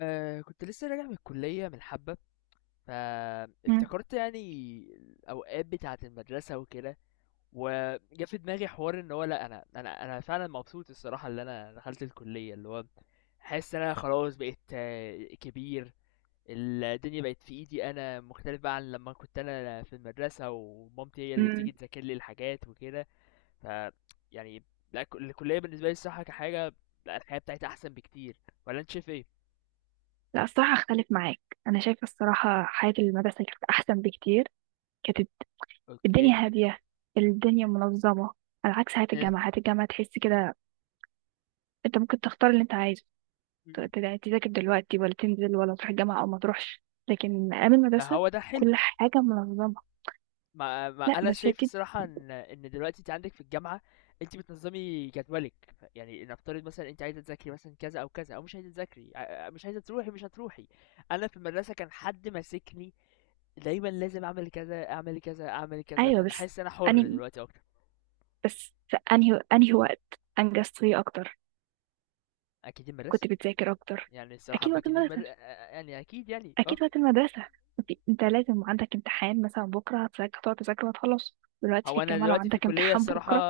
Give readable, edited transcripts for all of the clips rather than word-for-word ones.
كنت لسه راجع من الكلية من حبة، مم. فافتكرت يعني الأوقات بتاعة المدرسة وكده. وجا في دماغي حوار ان هو لا انا فعلا مبسوط الصراحة اللي انا دخلت الكلية، اللي هو حاسس ان انا خلاص بقيت كبير. الدنيا بقت في ايدي، انا مختلف بقى عن لما كنت انا في المدرسة ومامتي هي اللي مم. تيجي تذاكر لي الحاجات وكده. ف يعني، لا الكلية بالنسبة لي الصراحة كحاجة، لا الحياة بتاعتي احسن بكتير. ولا انت شايف ايه؟ لا، الصراحة أختلف معاك. أنا شايفة الصراحة حياة المدرسة كانت أحسن بكتير. كانت اوكي. الدنيا هادية، الدنيا منظمة، على عكس حياة الجامعة. حياة الجامعة تحس كده أنت ممكن تختار اللي أنت عايزه، ت- إيه. ت- تذاكر دلوقتي ولا تنزل ولا تروح الجامعة أو ما تروحش. لكن أيام ما المدرسة هو ده حلو. كل حاجة منظمة. ما لا انا بس هي. شايف الصراحه ان دلوقتي انت عندك في الجامعه، انت بتنظمي جدولك. يعني نفترض مثلا انت عايزه تذاكري مثلا كذا او كذا، او مش عايزه تذاكري، مش عايزه تروحي، مش هتروحي. انا في المدرسه كان حد ماسكني، دايما لازم اعمل كذا اعمل كذا اعمل كذا، أيوة فانا بس حاسس انا حر أني دلوقتي اكتر. بس في أنهي وقت أنجزت فيه أكتر؟ اكيد كنت المدرسه. بتذاكر أكتر. يعني الصراحه أكيد ما وقت اكيد المدرسة، يعني اكيد يعني اكيد اه وقت المدرسه. إنت لازم عندك امتحان مثلا بكره هتذاكر، هتقعد تذاكر وهتخلص. دلوقتي في هو انا الجامعه لو دلوقتي في عندك الكليه امتحان الصراحه، بكره.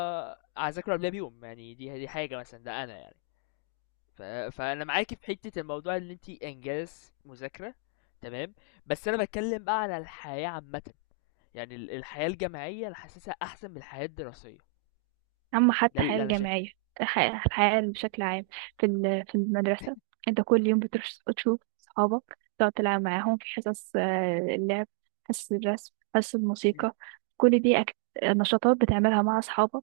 هذاكره قبلها بيوم. يعني دي حاجه مثلا، ده انا يعني. ف... فانا معاكي في حته الموضوع ان انت انجاز مذاكره، تمام. بس انا بتكلم بقى على الحياه عامه، يعني الحياه الجامعيه انا حاسسها احسن من الحياه الدراسيه. اما حتى ده الحياه اللي انا شايفه. الجامعيه، الحياة بشكل عام. في المدرسه انت كل يوم بتروح تشوف صحابك، تقعد تلعب معاهم في حصص اللعب، حصص الرسم، حصص مم. الموسيقى. كل دي أك... نشاطات بتعملها مع اصحابك،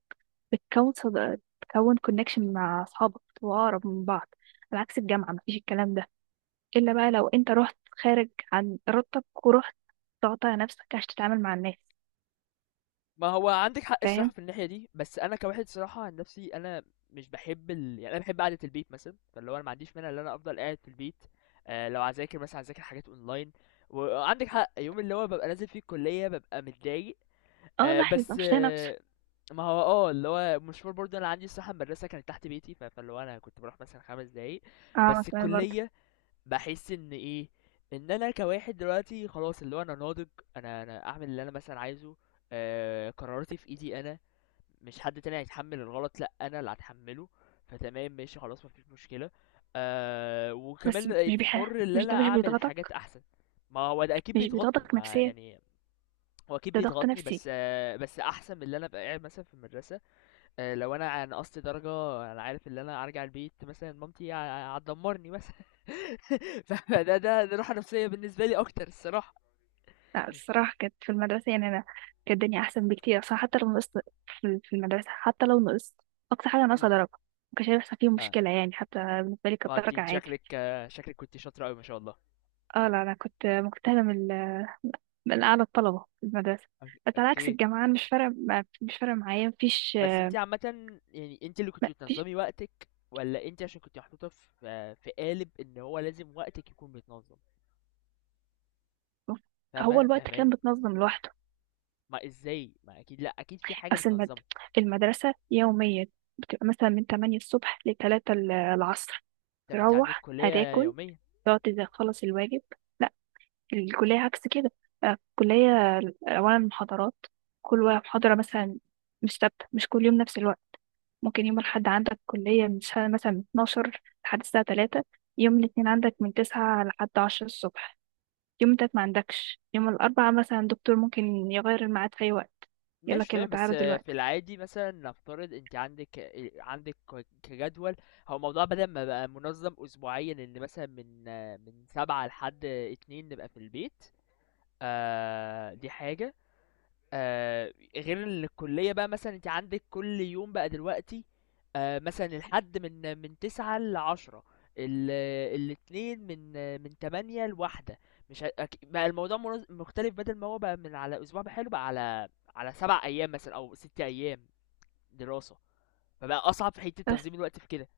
بتكون كونكشن مع اصحابك وأقرب من بعض. على عكس الجامعه، مفيش الكلام ده إلا بقى لو أنت رحت خارج عن إرادتك ورحت تقطع نفسك عشان تتعامل مع الناس. ما هو عندك حق الصراحه فاهم. في الناحيه دي، بس انا كواحد صراحه عن نفسي، انا مش بحب يعني انا بحب قعده البيت مثلا، فاللي هو انا ما عنديش مانع ان انا افضل قاعد في البيت. لو هذاكر مثلا هذاكر حاجات اونلاين. وعندك حق، يوم اللي هو ببقى نازل فيه الكليه ببقى متضايق. اه، آه الواحد بيبقى بس مش طايق نفسه. آه ما هو اللي هو مشوار برضه، انا عندي الصراحه المدرسه كانت تحت بيتي، فاللي هو انا كنت بروح مثلا 5 دقايق. اه بس تمام برضه. الكليه بحس ان ايه، ان انا كواحد دلوقتي خلاص اللي هو انا ناضج. انا اعمل اللي انا مثلا عايزه. قراراتي في ايدي انا، مش حد تاني هيتحمل الغلط، لا انا اللي هتحمله. فتمام، ماشي، خلاص، مفيش مشكله. بس وكمان بقيت حر ان انا مش اعمل بيضغطك؟ حاجات احسن. ما هو ده اكيد مش بيضغطني، بيضغطك ما نفسيا؟ يعني. هو اكيد ده ضغط بيضغطني، نفسي. بس بس احسن من اللي انا ابقى قاعد مثلا في المدرسه. لو انا عن قصت درجه، انا عارف ان انا ارجع البيت مثلا مامتي هتدمرني مثلا. فده ده ده راحه نفسيه بالنسبه لي اكتر الصراحه. لا، الصراحة كانت في المدرسة، يعني أنا كانت الدنيا أحسن بكتير أصلا. حتى لو نقصت في المدرسة، حتى لو نقصت، أقصى حاجة ناقصة مم. درجة، مكانش هيحصل فيه اه. مشكلة، يعني حتى بالنسبة لي كانت ما انت درجة انت عادي. شكلك كنت شاطره قوي، ما شاء الله. اه لا، أنا كنت مجتهدة من أعلى الطلبة في المدرسة. أوك- بس على عكس اوكي. الجامعة، أنا مش فارق معايا مفيش. بس انت عامه، يعني انت اللي كنت ما فيش، بتنظمي وقتك، ولا انت عشان كنت محطوطه في في قالب ان هو لازم وقتك يكون متنظم؟ هو فاهمه الوقت كان فاهماني؟ بتنظم لوحده. ما ازاي، ما اكيد، لا اكيد في حاجه بس المد... بتنظمه. المدرسة يوميا بتبقى مثلا من 8 الصبح ل 3 العصر، طب انت عندك تروح كليه هتاكل، يوميه؟ تقعد، تخلص الواجب. لا، الكلية عكس كده. الكلية أولا محاضرات، محاضرة مثلا مش ثابتة، مش كل يوم نفس الوقت. ممكن يوم الأحد عندك كلية من الساعة مثلا من 12 لحد الساعة 3، يوم الاثنين عندك من 9 لحد 10 الصبح، يوم التلات ما عندكش، يوم الأربعاء مثلا الدكتور ممكن يغير الميعاد في أي وقت، ماشي يقولك يلا تمام، بس تعالوا في دلوقتي. العادي مثلا نفترض انت عندك كجدول. هو الموضوع بدل ما بقى منظم اسبوعيا، ان مثلا من سبعة لحد اتنين نبقى في البيت. دي حاجة. غير الكلية بقى مثلا انت عندك كل يوم بقى دلوقتي، مثلا الحد من تسعة لعشرة، ال- الاتنين من تمانية لواحدة. مش ه- أك- بقى الموضوع مختلف، بدل ما هو بقى من على اسبوع بحاله بقى على 7 ايام مثلا او 6 ايام دراسة. فبقى اصعب في حتة بس تنظيم الوقت في كده.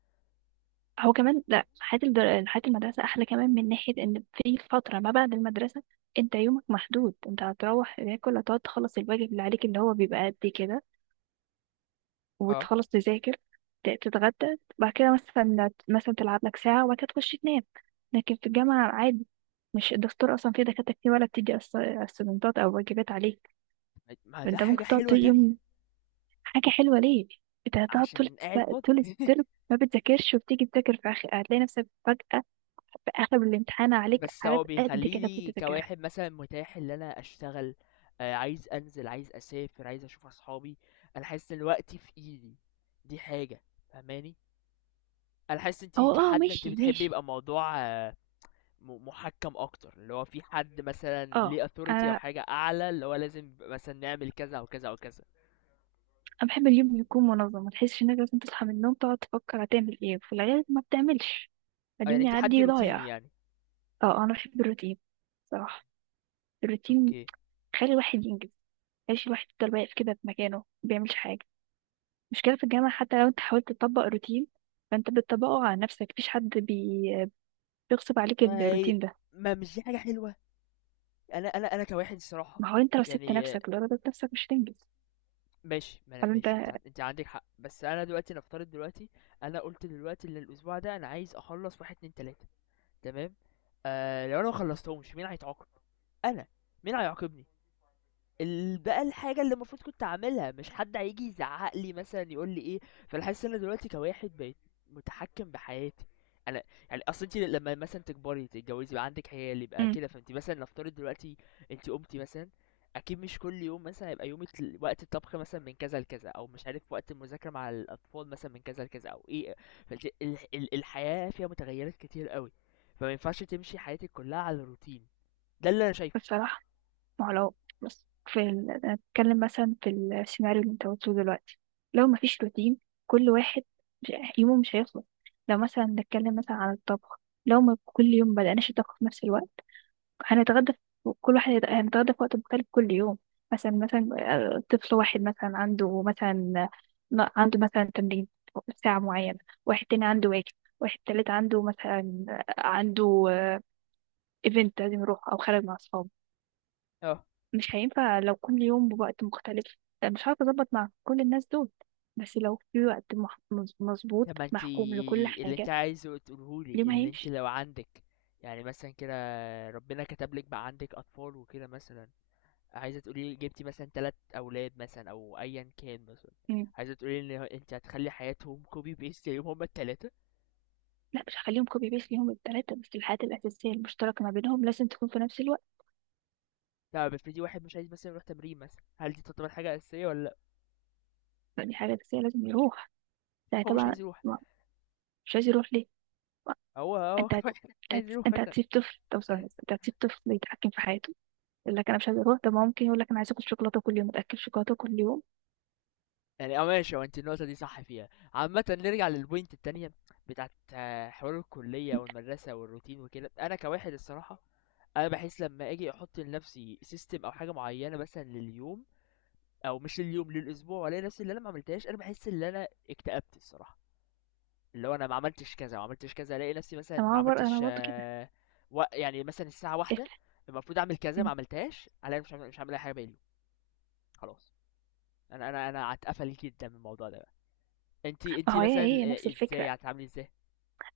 هو كمان لا، حياة المدرسة أحلى كمان من ناحية إن في فترة ما بعد المدرسة أنت يومك محدود. أنت هتروح تاكل، هتقعد تخلص الواجب اللي عليك، اللي هو بيبقى قد كده، اه، وتخلص تذاكر، تتغدى بعد كده، مثلا تلعب لك ساعة وبعد كده تخش تنام. لكن في الجامعة عادي، مش الدكتور أصلا، في دكاترة كتير ولا بتدي أسايمنتات أو واجبات عليك. ما ده فأنت حاجة ممكن تقعد حلوة طول تانية. يوم. حاجة حلوة ليه؟ انت هتقعد عشان قاعد فاضي. طول الترم ما بتذاكرش، وبتيجي تذاكر في آخر، هتلاقي نفسك فجأة في آخر الامتحان عليك بس حاجات هو قد بيخلّي كده كنت لي تذاكرها. كواحد مثلًا متاح اللي أنا أشتغل، عايز أنزل، عايز أسافر، عايز أشوف أصحابي، أنا حاسس إن وقتي في إيدي، دي حاجة، فاهماني؟ أنا حاسس أنتِ هو اه، كحد أنتِ ماشي بتحبي ماشي. يبقى الموضوع مُحكّم أكتر، اللي هو في حد مثلًا اه ليه authority أو انا حاجة أعلى، اللي هو لازم مثلًا نعمل كذا أو كذا أو كذا. انا بحب اليوم يكون منظم، ما تحسش انك لازم تصحى من النوم تقعد تفكر هتعمل ايه. في الغالب ما بتعملش، يعني اليوم أنتِ حد يعدي روتيني ضايع. يعني؟ اه، انا بحب الروتين صراحة. الروتين أوكي. خلي الواحد ينجز، خليش الواحد يفضل واقف كده في مكانه ما بيعملش حاجة. مشكلة في الجامعة، حتى لو انت حاولت تطبق روتين فانت بتطبقه على نفسك، مفيش حد بيغصب عليك ما هي، الروتين ده. ما مش دي حاجة حلوة؟ أنا كواحد الصراحة، ما هو انت لو سبت يعني نفسك لضربت نفسك، مش هتنجز. ماشي، ما أنا- ولا انت؟ ماشي انت انت عندك حق، بس انا دلوقتي نفترض دلوقتي. انا قلت دلوقتي ان الاسبوع ده انا عايز اخلص واحد اتنين تلاتة. تمام. لو انا مخلصتهمش مين هيتعاقب؟ انا. مين هيعاقبني؟ بقى الحاجة اللي المفروض كنت اعملها، مش حد هيجي يزعق لي مثلا يقول لي ايه. فانا حاسس ان انا دلوقتي كواحد بقيت متحكم بحياتي، انا. يعني اصل انت لما مثلا تكبري تتجوزي يبقى عندك عيال يبقى امم كده، فانت مثلا نفترض دلوقتي انت قمتي مثلا، اكيد مش كل يوم مثلا هيبقى يومك وقت الطبخ مثلا من كذا لكذا، او مش عارف وقت المذاكرة مع الاطفال مثلا من كذا لكذا، او ايه. فانت الحياة فيها متغيرات كتير قوي، فما ينفعش تمشي حياتك كلها على الروتين. ده اللي انا شايفه. بصراحة، ما هو لو بص انا بتكلم مثلا في السيناريو اللي انت قلته دلوقتي، لو مفيش روتين كل واحد مش... يومه مش هيخلص. لو مثلا نتكلم مثلا عن الطبخ، لو ما كل يوم بدأناش الطبخ في نفس الوقت هنتغدى، هنتغدى في وقت مختلف كل يوم. مثلا، طفل واحد مثلا عنده مثلا عنده مثلا تمرين ساعة معينة، واحد تاني عنده واجب، واحد تالت عنده مثلا عنده ايفنت لازم يروح أو خارج مع أصحابه. اه. مش هينفع لو كل يوم بوقت مختلف، مش عارفة أظبط مع كل الناس دول. بس لو في وقت طب مظبوط ما أنتِ محكوم لكل اللي أنتِ حاجة، عايزه تقوله لي، اليوم اللي أنتِ هيمشي. لو عندِك يعني مثلًا كده، ربنا كتب لِك بقى عندِك أطفال وكده مثلًا، عايزة تقولي لي جبتِ مثلًا 3 أولاد مثلًا أو أيًا كان مثلًا، مم. عايزة تقولي لي إن أنتِ هتخلّي حياتهم copy paste زيهم هُم ال3؟ لا، مش هخليهم كوبي بيس ليهم التلاتة، بس الحاجات الأساسية المشتركة ما بينهم لازم تكون في نفس الوقت. طب افرضي واحد مش عايز مثلًا يروح تمرين مثلًا، هل دي تعتبر حاجة أساسية والّا لأ؟ لأ، دي حاجة أساسية لازم يروح، ده هو مش طبعا. عايز يروح. ما- مش عايز يروح ليه؟ ما هو أنت هت... مش عايز يروح أنت مثلًا. هتسيب طفل؟ طب ثواني بس، أنت هتسيب طفل يتحكم في حياته، يقول لك أنا مش عايز أروح؟ طب ما ممكن يقول لك أنا عايز آكل شوكولاتة كل يوم، أتأكل شوكولاتة كل يوم؟ يعني ماشي، هو انت النقطة دي صح فيها عامة، نرجع للبوينت التانية بتاعت حوار الكلية والمدرسة والروتين وكده. أنا كواحد الصراحة، أنا بحس لما أجي أحط لنفسي سيستم أو حاجة معينة مثلا لليوم، أو مش لليوم للأسبوع، وألاقي نفسي اللي أنا ما عملتهاش، أنا بحس إن أنا اكتئبت الصراحة. اللي هو أنا ما عملتش كذا وما عملتش كذا، ألاقي نفسي مثلا طب ما ما هو أنا عملتش برضه كده. يعني مثلا الساعة إيه؟ واحدة المفروض أعمل كذا ما مم. عملتهاش، ألاقي مش عامل أي حاجة باقي اليوم. خلاص. أنا هتقفل جدا من الموضوع ده. انت ما انت هو هي مثلا هي نفس ازاي الفكرة. يعني هتتعاملي ازاي؟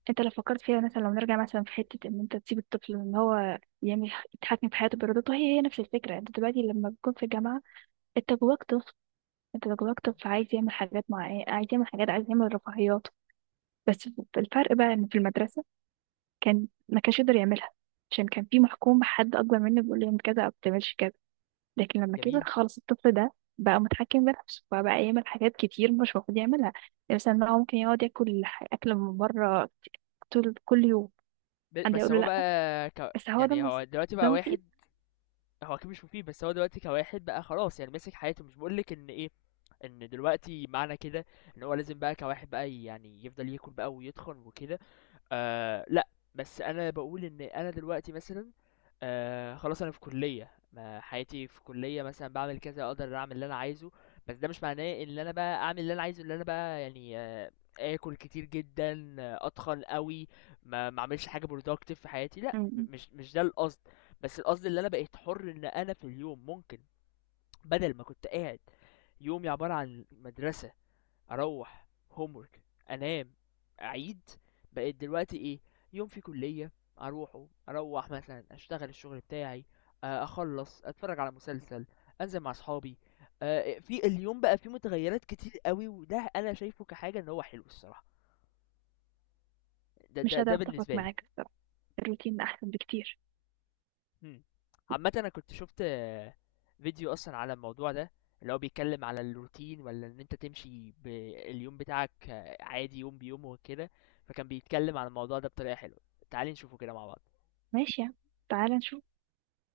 أنت لو فكرت فيها مثلا، لو نرجع مثلا في حتة إن أنت تسيب الطفل إن هو يعمل، يتحكم في حياته بإرادته، هي هي نفس الفكرة. أنت دلوقتي لما بتكون في الجامعة أنت جواك طفل، أنت جواك طفل عايز يعمل حاجات معينة، عايز يعمل حاجات، عايز يعمل رفاهيات. بس الفرق بقى ان في المدرسة كان ما كانش يقدر يعملها عشان كان في محكوم بحد اكبر منه بيقول له اعمل كذا او بتعملش كذا. لكن لما كبر جميل. خلاص الطفل ده بقى متحكم بنفسه، فبقى يعمل حاجات كتير مش المفروض يعملها. يعني مثلا إن هو ممكن يقعد ياكل اكل من بره طول كل يوم، حد بس يقول له هو لا؟ بقى بس هو يعني هو دلوقتي ده بقى مفيد؟ واحد. هو اكيد مش مفيد، بس هو دلوقتي كواحد بقى خلاص، يعني ماسك حياته. مش بقولك ان ايه، ان دلوقتي معنى كده، ان هو لازم بقى كواحد بقى يعني يفضل ياكل بقى ويتخن وكده. آه لا، بس انا بقول ان انا دلوقتي مثلا خلاص، انا في كلية، ما حياتي في كلية مثلا بعمل كذا، اقدر اعمل اللي انا عايزه. بس ده مش معناه ان انا بقى اعمل اللي انا عايزه، اللي انا بقى يعني اكل كتير جدا، اتخن قوي، ما اعملش حاجه productive في حياتي. لا، م- مش ده القصد. بس القصد اللي انا بقيت حر ان انا في اليوم ممكن، بدل ما كنت قاعد يومي عباره عن مدرسه، اروح homework انام اعيد، بقيت دلوقتي ايه؟ يوم في كليه، اروح مثلا اشتغل الشغل بتاعي، اخلص اتفرج على مسلسل، انزل مع اصحابي. في اليوم بقى فيه متغيرات كتير قوي، وده انا شايفه كحاجه ان هو حلو الصراحه. ده مش ده قادرة ده اتفق بالنسبه لي. معاك الصراحة، الروتين احسن بكتير. مم. عامه انا كنت شفت فيديو اصلا على الموضوع ده، اللي هو بيتكلم على الروتين ولا ان انت تمشي باليوم بتاعك عادي، يوم بيوم وكده. فكان بيتكلم عن الموضوع ده بطريقه حلوه، تعالي نشوفه كده مع بعض. ماشي يا عم. تعالى نشوف.